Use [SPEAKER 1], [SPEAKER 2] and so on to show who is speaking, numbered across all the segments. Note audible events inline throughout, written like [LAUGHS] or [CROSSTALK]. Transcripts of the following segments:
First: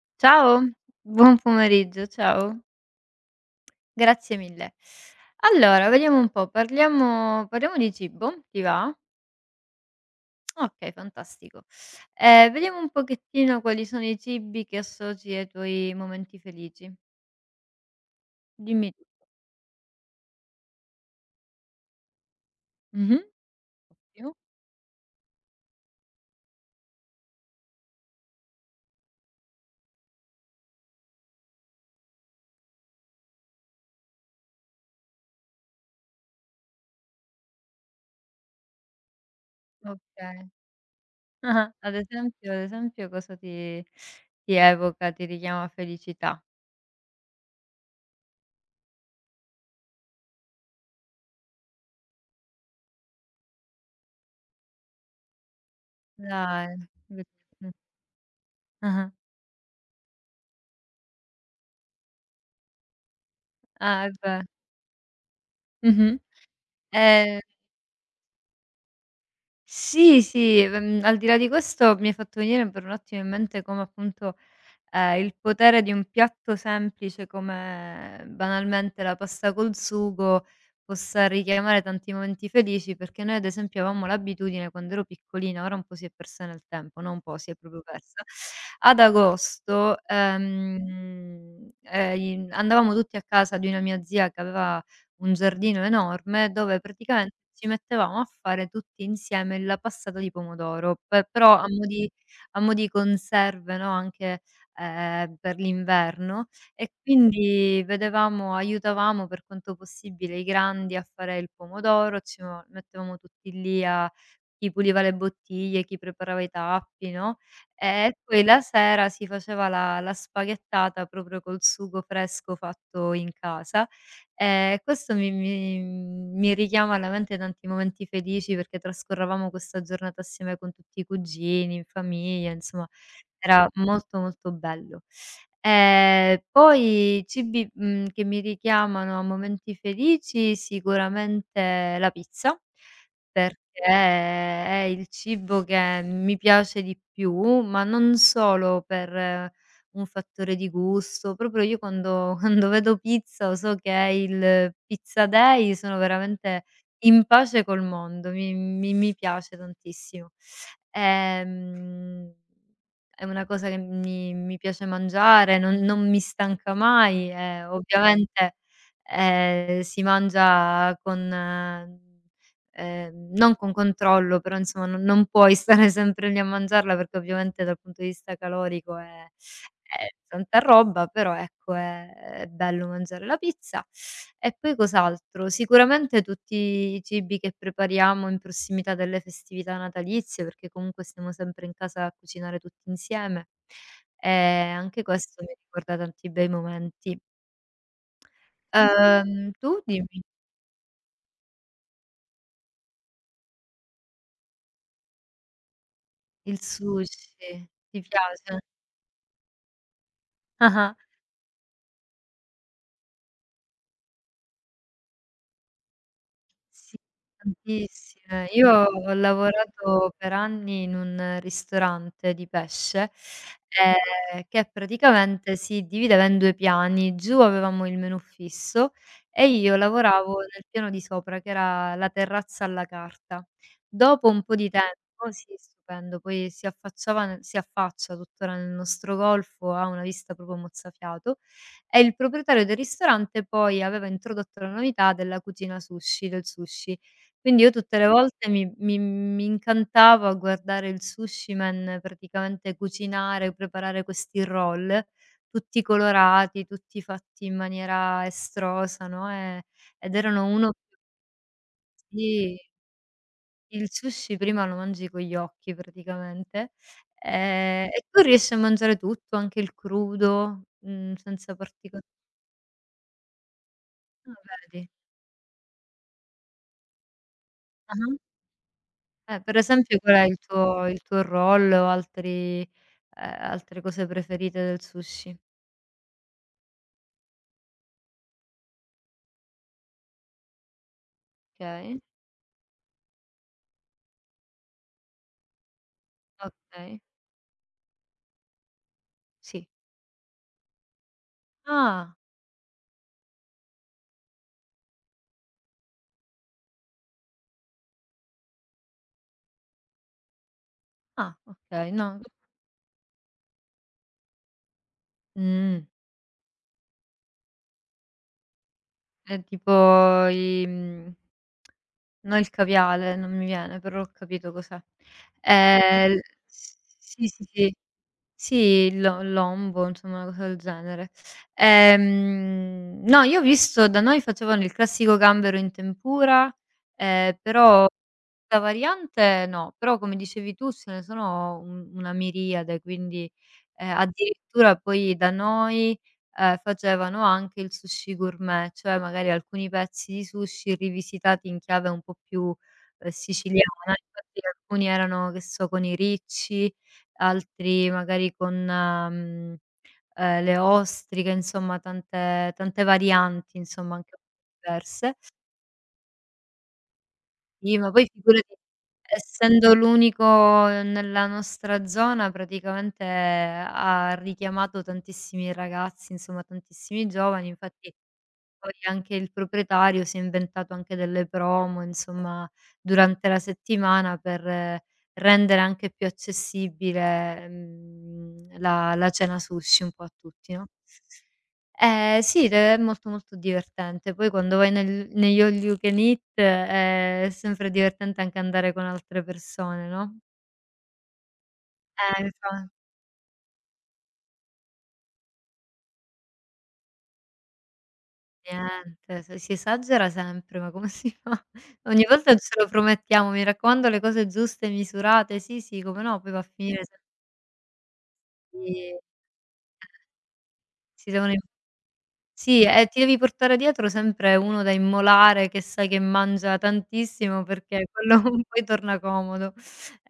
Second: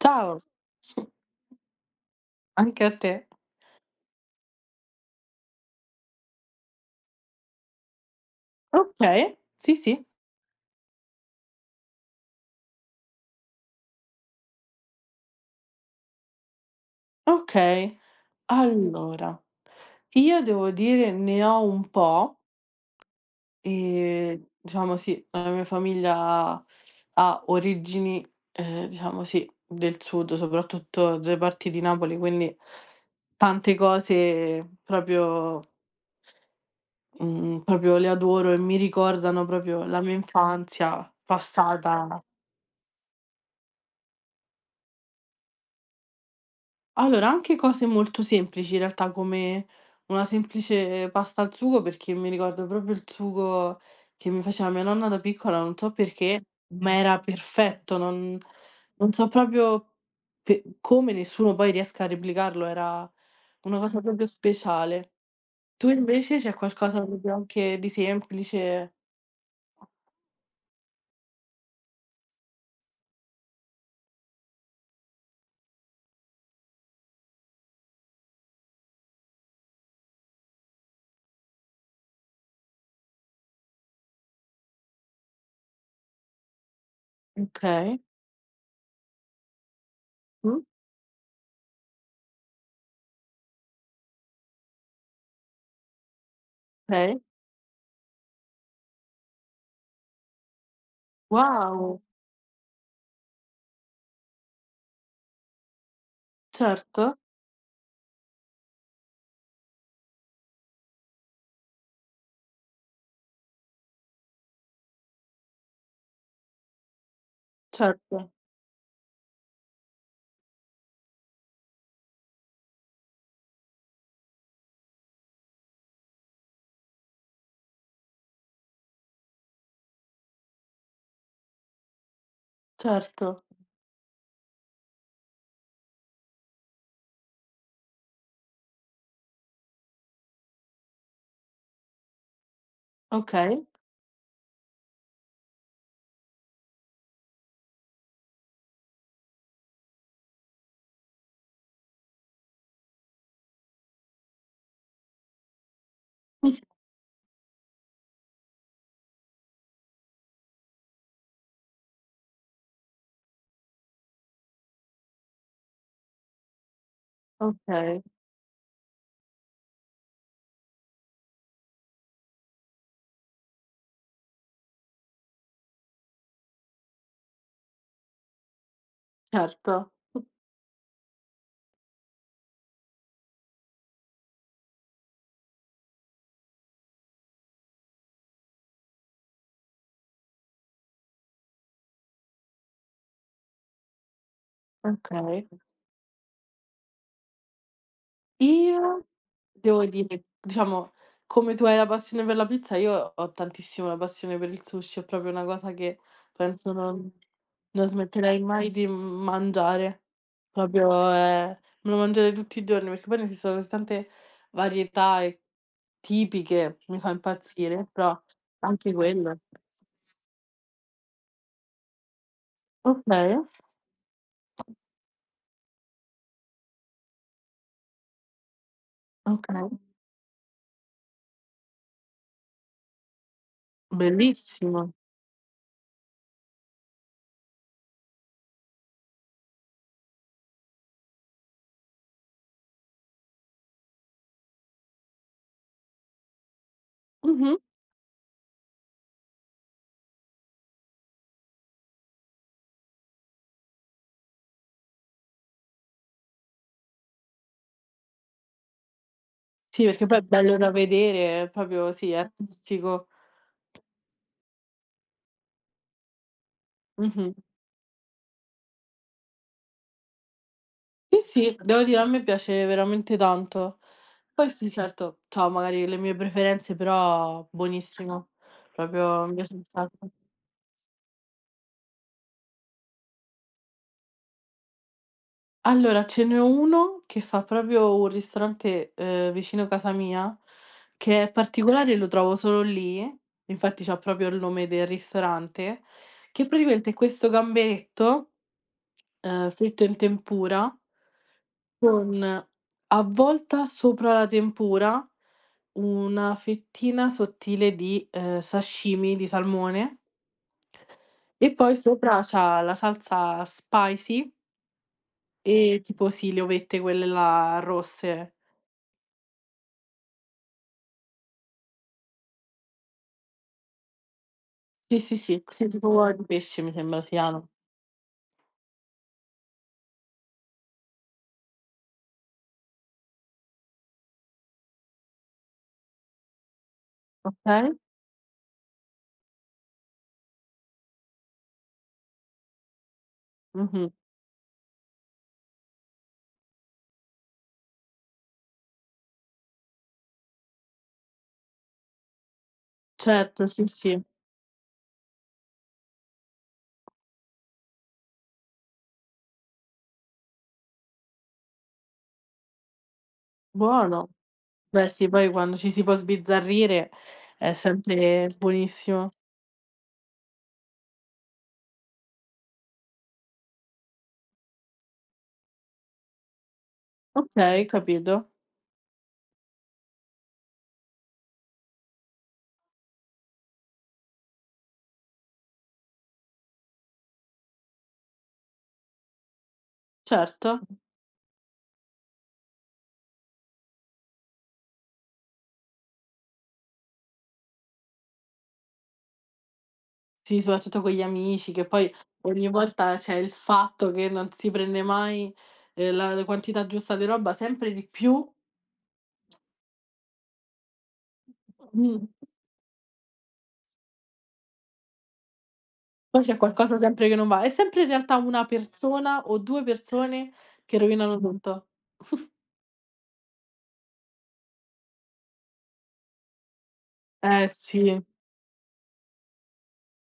[SPEAKER 1] Ciao,
[SPEAKER 2] Ciao, buon pomeriggio, ciao.
[SPEAKER 1] anche a te.
[SPEAKER 2] Grazie mille. Allora, vediamo un po', parliamo di cibo, ti va?
[SPEAKER 1] Okay, sì, sì,
[SPEAKER 2] Okay, fantastico. Vediamo un pochettino quali sono i cibi che associ ai tuoi momenti felici.
[SPEAKER 1] okay.
[SPEAKER 2] Dimmi tu.
[SPEAKER 1] Allora, io devo dire ne ho un po',
[SPEAKER 2] Mh-mh. Ottimo.
[SPEAKER 1] diciamo sì, la mia famiglia ha origini, diciamo sì, del sud, soprattutto delle parti di Napoli, quindi tante cose proprio mhmm, proprio le adoro e mi ricordano proprio la
[SPEAKER 2] Okay.
[SPEAKER 1] mia
[SPEAKER 2] [LAUGHS]
[SPEAKER 1] infanzia
[SPEAKER 2] Ah-ah. Ad
[SPEAKER 1] passata.
[SPEAKER 2] esempio ad esempio cosa ti evoca, ti richiama felicità?
[SPEAKER 1] Allora, anche cose molto semplici in realtà, come una semplice pasta al sugo, perché mi ricordo proprio il sugo che mi faceva mia nonna da piccola, non so perché,
[SPEAKER 2] Dai.
[SPEAKER 1] ma era
[SPEAKER 2] [LAUGHS] Mh.
[SPEAKER 1] perfetto, non
[SPEAKER 2] Ah-ah.
[SPEAKER 1] non so proprio pe come nessuno poi riesca a replicarlo, era una cosa
[SPEAKER 2] Ah, e
[SPEAKER 1] proprio
[SPEAKER 2] beh.
[SPEAKER 1] speciale. Tu
[SPEAKER 2] Mh-mh.
[SPEAKER 1] invece c'è qualcosa proprio
[SPEAKER 2] Ehm
[SPEAKER 1] anche di semplice?
[SPEAKER 2] Sì, sì, al di là di questo mi hai fatto venire per un attimo in mente come appunto, il potere di un piatto semplice come banalmente la pasta col sugo possa richiamare tanti momenti felici, perché noi ad esempio avevamo l'abitudine quando ero piccolina, ora un po' si è persa nel tempo, no un po', si è proprio
[SPEAKER 1] Okay,
[SPEAKER 2] persa, ad agosto,
[SPEAKER 1] mh,
[SPEAKER 2] i andavamo tutti a casa di una mia zia che aveva un giardino enorme dove
[SPEAKER 1] okay.
[SPEAKER 2] praticamente ci mettevamo a fare tutti insieme la passata di pomodoro, pe però a mo'
[SPEAKER 1] Wow!
[SPEAKER 2] di a mo' di conserve, no, anche, per l'inverno e
[SPEAKER 1] Certo,
[SPEAKER 2] quindi vedevamo aiutavamo per quanto possibile i grandi a fare il pomodoro, ci mo mettevamo tutti lì a chi puliva le bottiglie, chi preparava i tappi, no, e
[SPEAKER 1] certo,
[SPEAKER 2] poi la sera si faceva la spaghettata proprio col sugo fresco fatto in casa. Questo mi richiama alla mente tanti momenti felici, perché trascorrevamo questa giornata assieme con tutti i cugini, in famiglia, insomma
[SPEAKER 1] certo.
[SPEAKER 2] era molto, molto bello. Poi cibi, che mi richiamano a momenti felici, sicuramente la pizza,
[SPEAKER 1] Okay,
[SPEAKER 2] perché è il cibo che mi piace di più, ma non solo per un fattore di gusto. Proprio io quando [LAUGHS] quando vedo pizza so che è il pizza day, sono veramente
[SPEAKER 1] [LAUGHS]
[SPEAKER 2] in pace col mondo, mi piace tantissimo. Ehm, è una cosa che mi piace mangiare, non mi stanca mai e
[SPEAKER 1] okay.
[SPEAKER 2] ovviamente, si mangia con non con controllo, però insomma non puoi stare [LAUGHS] sempre lì a mangiarla perché ovviamente dal punto di vista calorico è
[SPEAKER 1] Certo,
[SPEAKER 2] tanta roba, però ecco è bello mangiare la pizza. E poi cos'altro? Sicuramente tutti i cibi che prepariamo in prossimità delle festività natalizie, perché comunque stiamo sempre in casa a cucinare tutti insieme. Anche questo
[SPEAKER 1] okay.
[SPEAKER 2] mi ricorda tanti bei momenti.
[SPEAKER 1] Io
[SPEAKER 2] Tu
[SPEAKER 1] devo
[SPEAKER 2] dimmi,
[SPEAKER 1] dire, diciamo, come tu hai la passione per la pizza, io ho tantissimo la passione per il sushi, è proprio una cosa che
[SPEAKER 2] il
[SPEAKER 1] penso non
[SPEAKER 2] sushi
[SPEAKER 1] non
[SPEAKER 2] ti
[SPEAKER 1] smetterei
[SPEAKER 2] piace? [LAUGHS]
[SPEAKER 1] mai di mangiare.
[SPEAKER 2] Ah-ah.
[SPEAKER 1] Proprio è, me lo mangerei tutti i giorni, perché poi ne esistono così tante varietà e tipiche,
[SPEAKER 2] Sì,
[SPEAKER 1] mi fa impazzire, però
[SPEAKER 2] tantissime. Io
[SPEAKER 1] anche
[SPEAKER 2] ho
[SPEAKER 1] quello.
[SPEAKER 2] lavorato per anni in un ristorante di pesce,
[SPEAKER 1] Okay,
[SPEAKER 2] che praticamente si divideva in 2 piani. Giù avevamo il menù fisso e
[SPEAKER 1] okay,
[SPEAKER 2] io lavoravo nel piano di sopra, che era la terrazza alla carta. Dopo un po' di
[SPEAKER 1] bellissimo.
[SPEAKER 2] tempo sì, stupendo, poi si affacciava ne si affaccia tuttora nel nostro golfo, ha una vista proprio mozzafiato. E il proprietario del ristorante poi aveva introdotto la novità della cucina sushi del sushi.
[SPEAKER 1] Mh-mh.
[SPEAKER 2] Quindi io tutte le volte mi incantavo a guardare il sushi man praticamente cucinare, preparare questi roll, tutti colorati, tutti fatti in maniera estrosa, no,
[SPEAKER 1] Sì, perché
[SPEAKER 2] ed
[SPEAKER 1] poi è
[SPEAKER 2] erano
[SPEAKER 1] bello da vedere, è proprio sì, è
[SPEAKER 2] sì,
[SPEAKER 1] artistico.
[SPEAKER 2] il sushi prima lo mangi con gli occhi praticamente,
[SPEAKER 1] Mh-mh.
[SPEAKER 2] e tu riesci a mangiare tutto, anche il crudo,
[SPEAKER 1] Sì,
[SPEAKER 2] senza
[SPEAKER 1] sì, devo dire a me piace veramente tanto. Poi
[SPEAKER 2] ah,
[SPEAKER 1] sì,
[SPEAKER 2] vedi?
[SPEAKER 1] certo, c'ho magari le mie preferenze, però
[SPEAKER 2] Ah-ah.
[SPEAKER 1] buonissimo. Proprio mi piace
[SPEAKER 2] Per
[SPEAKER 1] un
[SPEAKER 2] esempio
[SPEAKER 1] sacco.
[SPEAKER 2] qual è il tuo roll o altri altre cose preferite del sushi?
[SPEAKER 1] Allora, ce n'è uno che fa proprio un ristorante, vicino casa mia, che è particolare e
[SPEAKER 2] Okay,
[SPEAKER 1] lo trovo solo lì, infatti c'ha proprio il nome del ristorante, che praticamente è
[SPEAKER 2] okay,
[SPEAKER 1] questo gamberetto,
[SPEAKER 2] sì.
[SPEAKER 1] fritto in tempura,
[SPEAKER 2] Ah,
[SPEAKER 1] con avvolta sopra la tempura una fettina sottile di, sashimi di salmone,
[SPEAKER 2] ah,
[SPEAKER 1] e poi
[SPEAKER 2] okay, no
[SPEAKER 1] sopra c'ha la salsa spicy e
[SPEAKER 2] mh,
[SPEAKER 1] tipo sì, le ovette quelle là rosse.
[SPEAKER 2] è tipo no, il caviale, non mi viene, però ho capito cos'è.
[SPEAKER 1] Sì, sì, sì, sì, tipo uova
[SPEAKER 2] L
[SPEAKER 1] di pesce mi sembra
[SPEAKER 2] Sì, sì,
[SPEAKER 1] siano.
[SPEAKER 2] sì. Sì, l'Ombo, insomma una cosa del genere. No, io ho visto da noi facevano il classico gambero in tempura,
[SPEAKER 1] Okay.
[SPEAKER 2] però da variante no, però come dicevi tu ce ne sono un una miriade, quindi,
[SPEAKER 1] Mh-mh.
[SPEAKER 2] addirittura poi da noi, facevano anche il sushi gourmet, cioè magari alcuni pezzi di sushi rivisitati in chiave un po' più,
[SPEAKER 1] Certo, sì,
[SPEAKER 2] siciliana,
[SPEAKER 1] sì.
[SPEAKER 2] infatti alcuni erano, che so, con i ricci, altri magari con, le ostriche, insomma tante tante varianti, insomma
[SPEAKER 1] Buono.
[SPEAKER 2] anche
[SPEAKER 1] Beh sì,
[SPEAKER 2] diverse.
[SPEAKER 1] poi quando ci si può sbizzarrire è
[SPEAKER 2] Sì, ma poi
[SPEAKER 1] sempre
[SPEAKER 2] figurati,
[SPEAKER 1] buonissimo.
[SPEAKER 2] essendo l'unico nella nostra zona praticamente ha richiamato tantissimi ragazzi, insomma tantissimi giovani,
[SPEAKER 1] Okay,
[SPEAKER 2] infatti
[SPEAKER 1] capito.
[SPEAKER 2] poi anche il proprietario si è inventato anche delle promo, insomma, durante la settimana per rendere anche più accessibile, la cena sushi un po' a tutti,
[SPEAKER 1] Certo.
[SPEAKER 2] no? Eh sì, de è molto, molto divertente. Poi quando vai nel negli all you can eat è sempre divertente anche andare con altre persone, no?
[SPEAKER 1] Sì, soprattutto con gli amici, che poi ogni
[SPEAKER 2] Infa
[SPEAKER 1] volta c'è il fatto che non si prende mai, la quantità giusta di roba, sempre di più,
[SPEAKER 2] Niente, se si esagera sempre, ma come si fa? [LAUGHS]
[SPEAKER 1] mh,
[SPEAKER 2] Ogni volta ce lo promettiamo, mi raccomando le cose giuste, misurate, sì, sì, come no,
[SPEAKER 1] poi
[SPEAKER 2] poi
[SPEAKER 1] c'è
[SPEAKER 2] va a
[SPEAKER 1] qualcosa
[SPEAKER 2] finire sempre
[SPEAKER 1] sempre che non va. È sempre in realtà una
[SPEAKER 2] lì,
[SPEAKER 1] persona o 2 persone che
[SPEAKER 2] si
[SPEAKER 1] rovinano
[SPEAKER 2] devono im
[SPEAKER 1] tutto. [LAUGHS]
[SPEAKER 2] sì, e ti devi portare dietro sempre uno da immolare che sai che mangia tantissimo
[SPEAKER 1] Eh
[SPEAKER 2] perché
[SPEAKER 1] sì,
[SPEAKER 2] quello [LAUGHS] poi torna comodo,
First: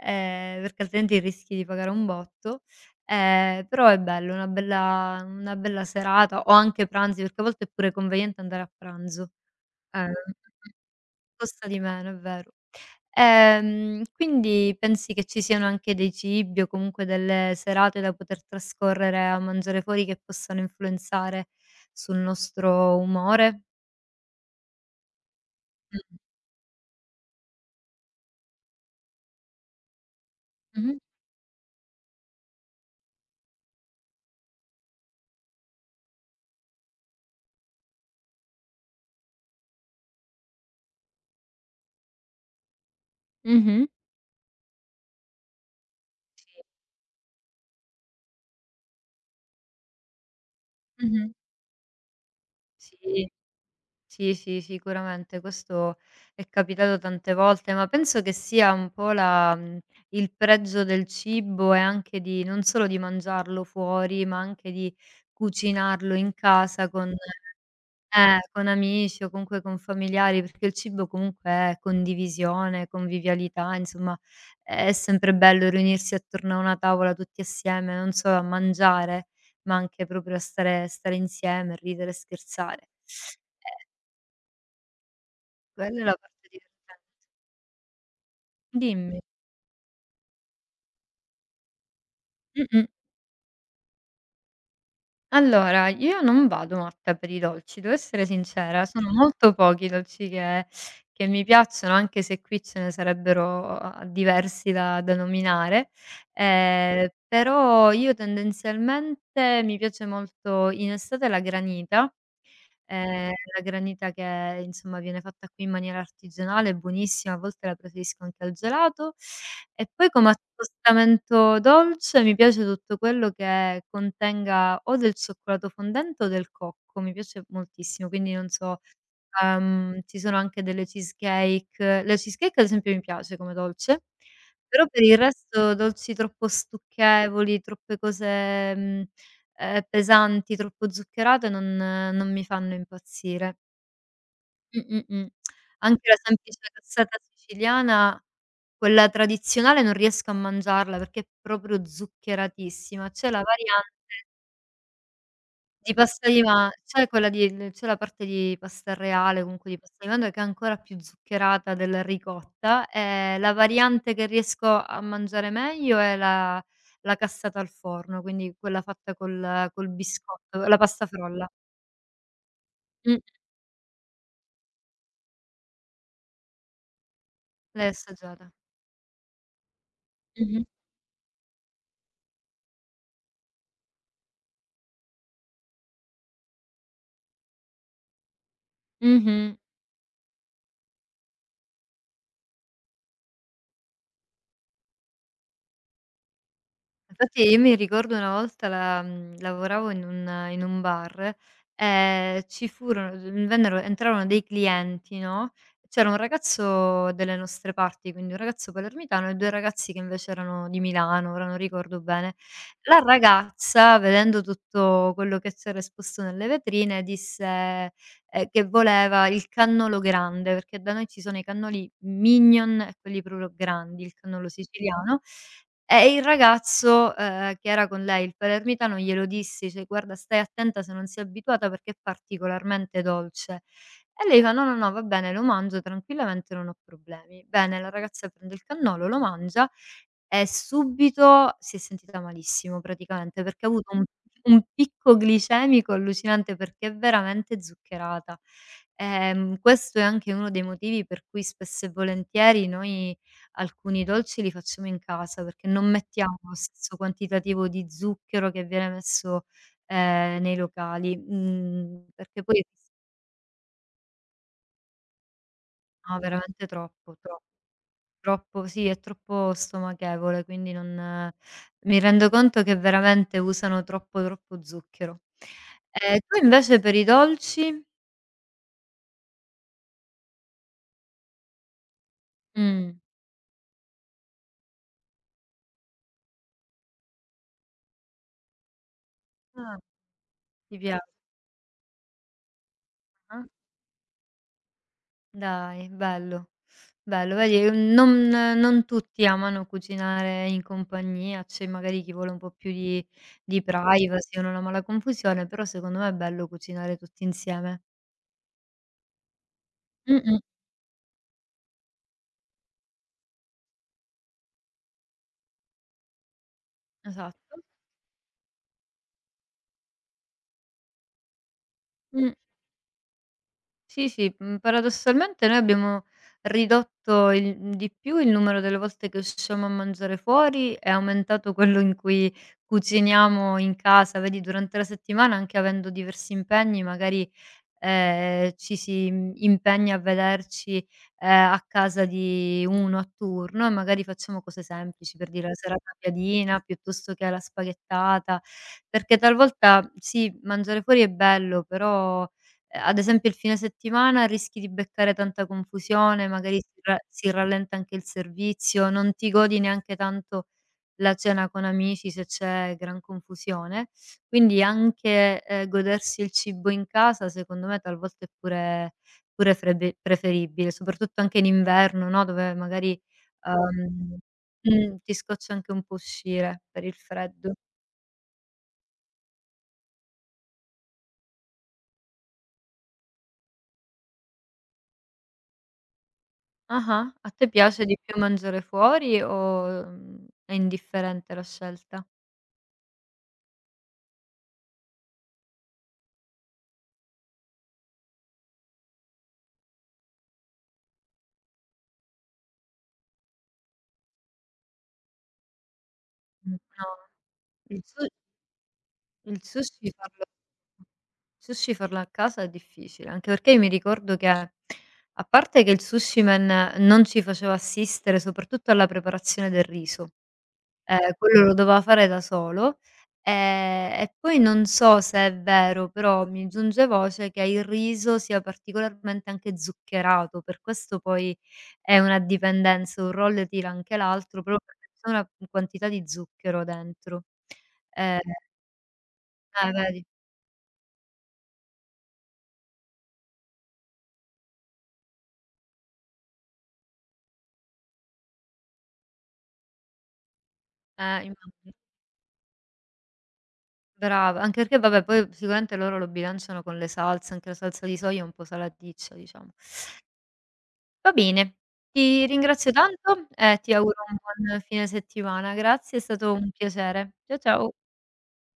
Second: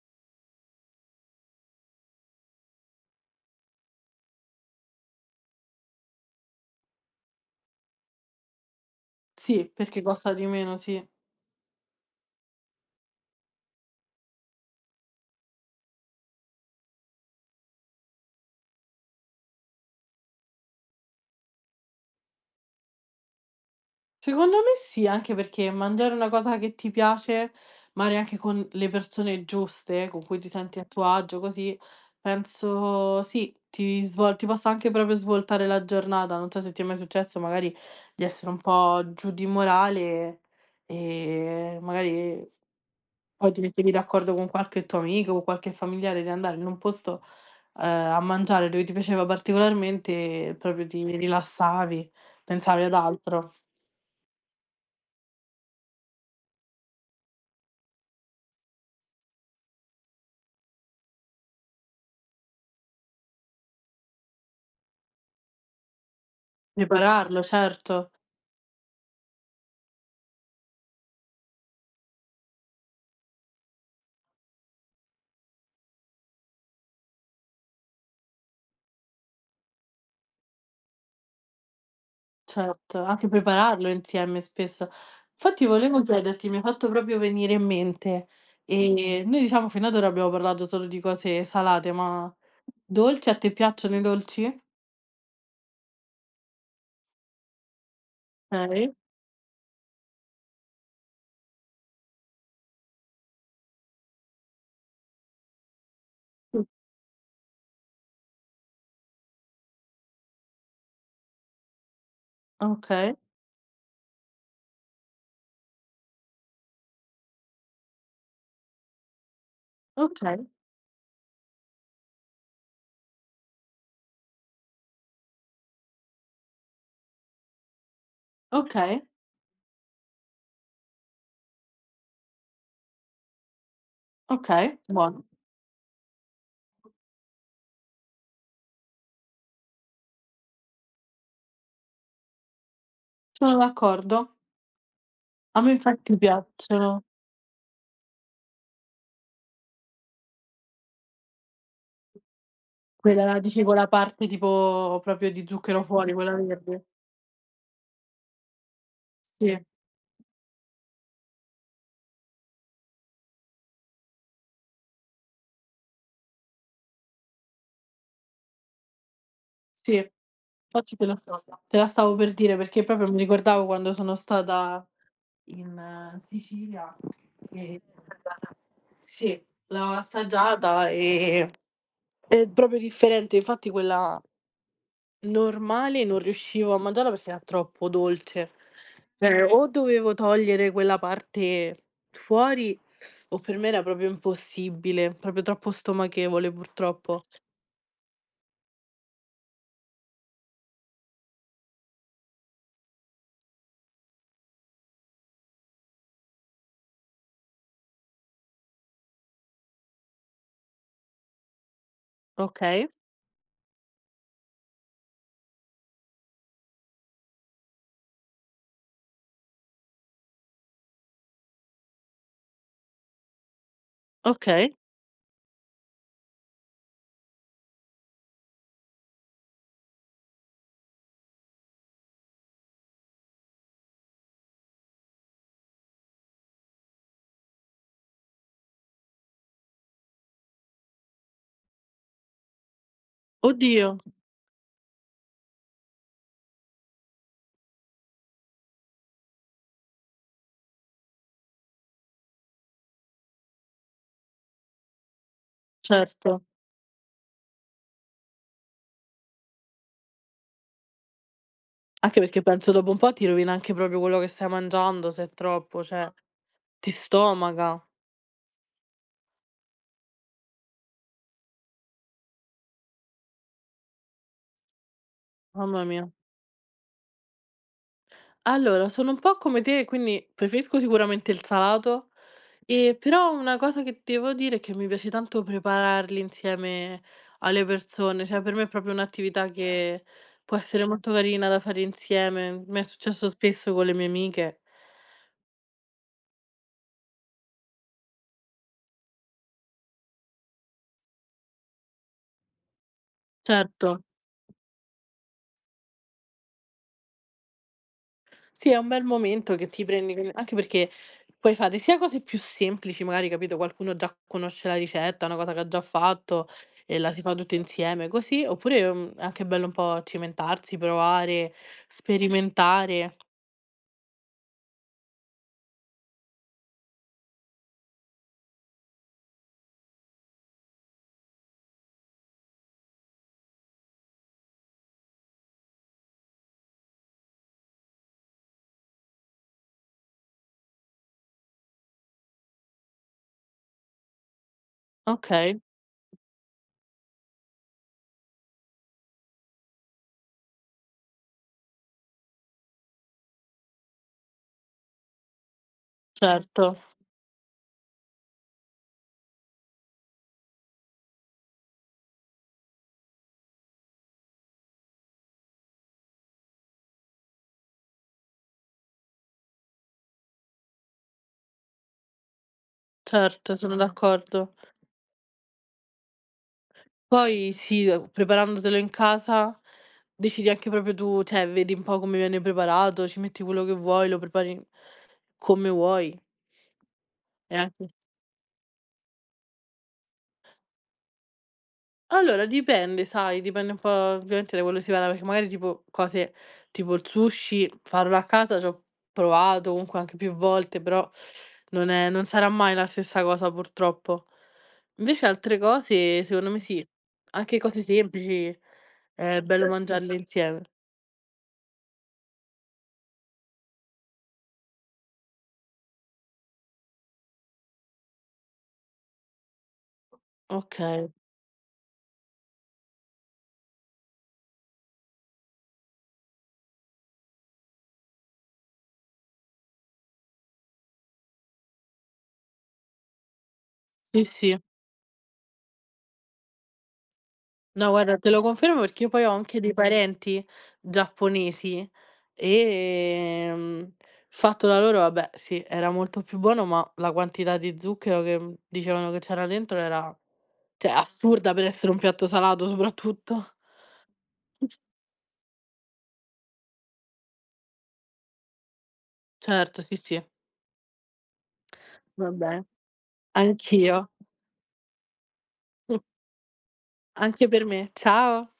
[SPEAKER 2] perché altrimenti rischi di pagare un botto. Però è bello, una bella serata o anche pranzi, perché a volte è pure conveniente andare a pranzo.
[SPEAKER 1] sì, perché
[SPEAKER 2] Ehm,
[SPEAKER 1] costa di meno, sì.
[SPEAKER 2] Costa di meno, è vero. Quindi pensi che ci siano anche dei cibi o comunque delle serate da poter trascorrere a mangiare fuori che possano influenzare sul nostro umore?
[SPEAKER 1] Secondo me sì, anche perché mangiare
[SPEAKER 2] Mh.
[SPEAKER 1] una cosa che ti piace, magari anche con le persone giuste, con cui ti senti a
[SPEAKER 2] Mh-mh.
[SPEAKER 1] tuo agio, così, penso sì, ti possa anche proprio svoltare la giornata. Non so se ti è mai successo magari di essere un po' giù di morale e magari poi ti
[SPEAKER 2] Mh-mh.
[SPEAKER 1] mettevi d'accordo con qualche tuo amico, o qualche familiare di andare
[SPEAKER 2] Sì.
[SPEAKER 1] in un posto, ehm, a mangiare dove ti piaceva particolarmente e proprio ti
[SPEAKER 2] Mh-mh.
[SPEAKER 1] rilassavi, pensavi ad
[SPEAKER 2] Sì,
[SPEAKER 1] altro.
[SPEAKER 2] sì, sì, sicuramente questo è capitato tante volte, ma penso che sia un po' il pregio del cibo e anche di non solo di mangiarlo fuori, ma anche di cucinarlo in casa con
[SPEAKER 1] Prepararlo, certo,
[SPEAKER 2] con amici o comunque con familiari, perché il cibo comunque è condivisione, convivialità, insomma è sempre bello riunirsi attorno a una tavola tutti assieme, non solo a mangiare, ma anche proprio a stare insieme, ridere e scherzare.
[SPEAKER 1] certo, anche prepararlo insieme spesso. Infatti
[SPEAKER 2] Quella
[SPEAKER 1] volevo
[SPEAKER 2] è la parte.
[SPEAKER 1] chiederti, mi hai fatto
[SPEAKER 2] diverten
[SPEAKER 1] proprio venire in mente,
[SPEAKER 2] dimmi.
[SPEAKER 1] noi diciamo fino ad ora abbiamo parlato solo di cose salate, ma
[SPEAKER 2] Mh-mh.
[SPEAKER 1] dolci, a te piacciono i dolci?
[SPEAKER 2] Allora, io non vado matta per i dolci, devo essere sincera,
[SPEAKER 1] Okay.
[SPEAKER 2] sono molto pochi i dolci che mi piacciono, anche se qui ce ne sarebbero a diversi da nominare.
[SPEAKER 1] Mh.
[SPEAKER 2] Però io tendenzialmente mi piace molto in estate la granita.
[SPEAKER 1] Okay,
[SPEAKER 2] La granita che insomma viene fatta qui in maniera artigianale è buonissima, a volte la preferisco anche al gelato. E poi come
[SPEAKER 1] okay,
[SPEAKER 2] accostamento dolce mi piace tutto quello che contenga o del cioccolato fondente o del cocco, mi piace moltissimo, quindi non so,
[SPEAKER 1] okay,
[SPEAKER 2] ci sono anche delle cheesecake. La cheesecake ad esempio mi piace come dolce,
[SPEAKER 1] okay,
[SPEAKER 2] però per il
[SPEAKER 1] buono.
[SPEAKER 2] resto dolci troppo stucchevoli, troppe cose, mhmm pesanti, troppo zuccherate non mi fanno impazzire.
[SPEAKER 1] Sono d'accordo.
[SPEAKER 2] Mh, mh, mh.
[SPEAKER 1] A me
[SPEAKER 2] Anche la
[SPEAKER 1] infatti
[SPEAKER 2] semplice
[SPEAKER 1] piacciono.
[SPEAKER 2] cassata siciliana, quella tradizionale non riesco a mangiarla perché è proprio zuccheratissima. C'è
[SPEAKER 1] Quella
[SPEAKER 2] la
[SPEAKER 1] dici con
[SPEAKER 2] varian
[SPEAKER 1] la parte tipo proprio di zucchero
[SPEAKER 2] di
[SPEAKER 1] fuori,
[SPEAKER 2] pasta
[SPEAKER 1] quella
[SPEAKER 2] di ma
[SPEAKER 1] verde?
[SPEAKER 2] c'è quella di l c'è la parte di pasta reale,
[SPEAKER 1] Sì.
[SPEAKER 2] comunque di pasta di mandorle che è ancora più zuccherata della ricotta, e la variante che riesco a mangiare meglio è la cassata al forno, quindi quella fatta col
[SPEAKER 1] Sì,
[SPEAKER 2] biscotto, la
[SPEAKER 1] infatti
[SPEAKER 2] pasta frolla.
[SPEAKER 1] te la stavo per dire perché proprio
[SPEAKER 2] Mh.
[SPEAKER 1] mi ricordavo quando sono stata in Sicilia e
[SPEAKER 2] L'hai assaggiata.
[SPEAKER 1] sì, l'ho
[SPEAKER 2] Mh-mh.
[SPEAKER 1] assaggiata e è proprio differente, infatti quella normale non riuscivo a mangiarla perché era troppo dolce. Cioè
[SPEAKER 2] Mh-mh.
[SPEAKER 1] o dovevo togliere quella parte fuori o per me era proprio impossibile, proprio troppo stomachevole purtroppo.
[SPEAKER 2] Infatti io mi ricordo una volta lavoravo in un bar, ci furono vennero entrarono dei clienti, no, c'era un ragazzo delle nostre parti, quindi un ragazzo palermitano e 2 ragazzi che invece erano di Milano, ora non ricordo bene.
[SPEAKER 1] Okay,
[SPEAKER 2] La ragazza, vedendo tutto quello che c'era esposto nelle vetrine, disse, che voleva il cannolo grande, perché da noi ci sono i cannoli mignon e quelli proprio grandi, il cannolo
[SPEAKER 1] okay.
[SPEAKER 2] siciliano. Il ragazzo, che era con lei, il palermitano, glielo dissi, cioè: "Guarda, stai attenta se non sei abituata perché è particolarmente dolce." E lei fa: "No, no, no, va bene, lo mangio tranquillamente, non ho problemi." Bene, la ragazza prende il cannolo, lo mangia e subito si è sentita malissimo praticamente, perché ha avuto
[SPEAKER 1] Oddio,
[SPEAKER 2] un picco glicemico allucinante, perché è veramente zuccherata. Questo è anche uno dei motivi per cui spesso e volentieri noi alcuni dolci li facciamo in casa, perché non mettiamo
[SPEAKER 1] certo.
[SPEAKER 2] lo stesso quantitativo di zucchero che viene messo, nei locali,
[SPEAKER 1] Anche
[SPEAKER 2] perché
[SPEAKER 1] perché
[SPEAKER 2] poi
[SPEAKER 1] penso dopo un po' ti rovina anche proprio quello che stai mangiando se è troppo, cioè
[SPEAKER 2] no, veramente
[SPEAKER 1] ti
[SPEAKER 2] troppo, troppo,
[SPEAKER 1] stomaca.
[SPEAKER 2] troppo sì, è troppo stomachevole, quindi non mi rendo conto che veramente usano troppo, troppo zucchero.
[SPEAKER 1] Mamma mia.
[SPEAKER 2] Tu invece per i dolci?
[SPEAKER 1] Allora, sono un po' come te, quindi preferisco sicuramente il salato,
[SPEAKER 2] Mh.
[SPEAKER 1] però una cosa che devo dire è che mi piace tanto prepararli insieme alle persone, cioè per me è proprio un'attività
[SPEAKER 2] Ah,
[SPEAKER 1] che può
[SPEAKER 2] ti
[SPEAKER 1] essere
[SPEAKER 2] piace,
[SPEAKER 1] molto carina da fare insieme. Mi è successo
[SPEAKER 2] ah.
[SPEAKER 1] spesso con le mie amiche.
[SPEAKER 2] Dai, bello. Bello, vedi, non tutti amano cucinare in compagnia, c'è magari chi vuole un po' più di
[SPEAKER 1] Certo.
[SPEAKER 2] privacy o non ama la confusione, però secondo me è bello cucinare tutti insieme.
[SPEAKER 1] Sì, è un bel momento che ti prendi con,
[SPEAKER 2] Mh-mh,
[SPEAKER 1] anche perché puoi fare sia cose più semplici, magari, capito, qualcuno già conosce la ricetta, una cosa che ha già fatto e la si fa tutte
[SPEAKER 2] esatto.
[SPEAKER 1] insieme così, oppure, è anche bello un po' cimentarsi, provare,
[SPEAKER 2] Mh.
[SPEAKER 1] sperimentare.
[SPEAKER 2] Sì, sì, paradossalmente noi abbiamo ridotto di più il numero delle volte che usciamo a mangiare fuori, è aumentato quello in cui cuciniamo in casa. Vedi, durante la settimana, anche avendo diversi impegni, magari, ci si, impegna a vederci, a casa di uno a turno e magari facciamo cose semplici, per dire la
[SPEAKER 1] Okay,
[SPEAKER 2] serata piadina piuttosto che la spaghettata, perché talvolta sì, mangiare fuori è bello, però ad esempio il fine settimana rischi di beccare tanta confusione, magari
[SPEAKER 1] certo,
[SPEAKER 2] si rallenta anche il servizio, non ti godi neanche tanto la cena con amici se c'è gran confusione. Quindi anche, godersi il cibo in casa secondo me talvolta è pure frebe preferibile, soprattutto anche in inverno, no, dove magari,
[SPEAKER 1] certo, sono
[SPEAKER 2] uhm
[SPEAKER 1] d'accordo.
[SPEAKER 2] ti scoccia anche un po' uscire per il
[SPEAKER 1] Poi
[SPEAKER 2] freddo.
[SPEAKER 1] sì, preparandotelo in casa decidi anche proprio tu, cioè vedi un po' come viene preparato, ci metti quello che vuoi, lo prepari come vuoi
[SPEAKER 2] Ah-ah. A te
[SPEAKER 1] e
[SPEAKER 2] piace
[SPEAKER 1] anche.
[SPEAKER 2] di più mangiare fuori o, è indifferente la scelta?
[SPEAKER 1] Allora dipende, sai, dipende un po' ovviamente da quello che si parla, perché magari tipo cose tipo il sushi, farlo a casa c'ho provato comunque anche più volte, però non sarà mai la stessa cosa purtroppo. Invece altre cose secondo
[SPEAKER 2] Mh.
[SPEAKER 1] me
[SPEAKER 2] No.
[SPEAKER 1] sì, anche cose
[SPEAKER 2] Il su
[SPEAKER 1] semplici
[SPEAKER 2] il
[SPEAKER 1] è bello, certo,
[SPEAKER 2] sushi
[SPEAKER 1] mangiarle
[SPEAKER 2] farlo
[SPEAKER 1] insieme.
[SPEAKER 2] Sushi farlo a casa è difficile, anche perché io mi ricordo che a parte che il sushi man non ci faceva assistere soprattutto alla preparazione del riso.
[SPEAKER 1] Okay,
[SPEAKER 2] Quello lo doveva fare da solo. E poi non so se è vero, però mi giunge voce che il riso sia particolarmente anche zuccherato, per questo poi è una dipendenza, un roll tira anche
[SPEAKER 1] sì,
[SPEAKER 2] l'altro,
[SPEAKER 1] sì.
[SPEAKER 2] proprio perché c'è una quantità di zucchero dentro.
[SPEAKER 1] No, guarda,
[SPEAKER 2] Ehm
[SPEAKER 1] te lo confermo perché io poi ho anche
[SPEAKER 2] eh
[SPEAKER 1] dei
[SPEAKER 2] vedi,
[SPEAKER 1] parenti giapponesi, ehm, fatto da loro, vabbè, sì, era molto più buono, ma la quantità di zucchero che, dicevano che c'era dentro era, cioè,
[SPEAKER 2] eh
[SPEAKER 1] assurda per
[SPEAKER 2] infatti,
[SPEAKER 1] essere un piatto salato soprattutto.
[SPEAKER 2] brava, anche perché
[SPEAKER 1] [LAUGHS]
[SPEAKER 2] vabbè poi sicuramente loro lo bilanciano con le salse, anche la salsa di soia è un po' salaticcia, diciamo.
[SPEAKER 1] Certo, sì, sì,
[SPEAKER 2] Va bene, ti
[SPEAKER 1] va bene.
[SPEAKER 2] ringrazio tanto e ti auguro
[SPEAKER 1] Anch'io.
[SPEAKER 2] un buon fine settimana. Grazie, è
[SPEAKER 1] [LAUGHS]
[SPEAKER 2] stato un piacere. Cia
[SPEAKER 1] Anche per
[SPEAKER 2] ciao.
[SPEAKER 1] me. Ciao.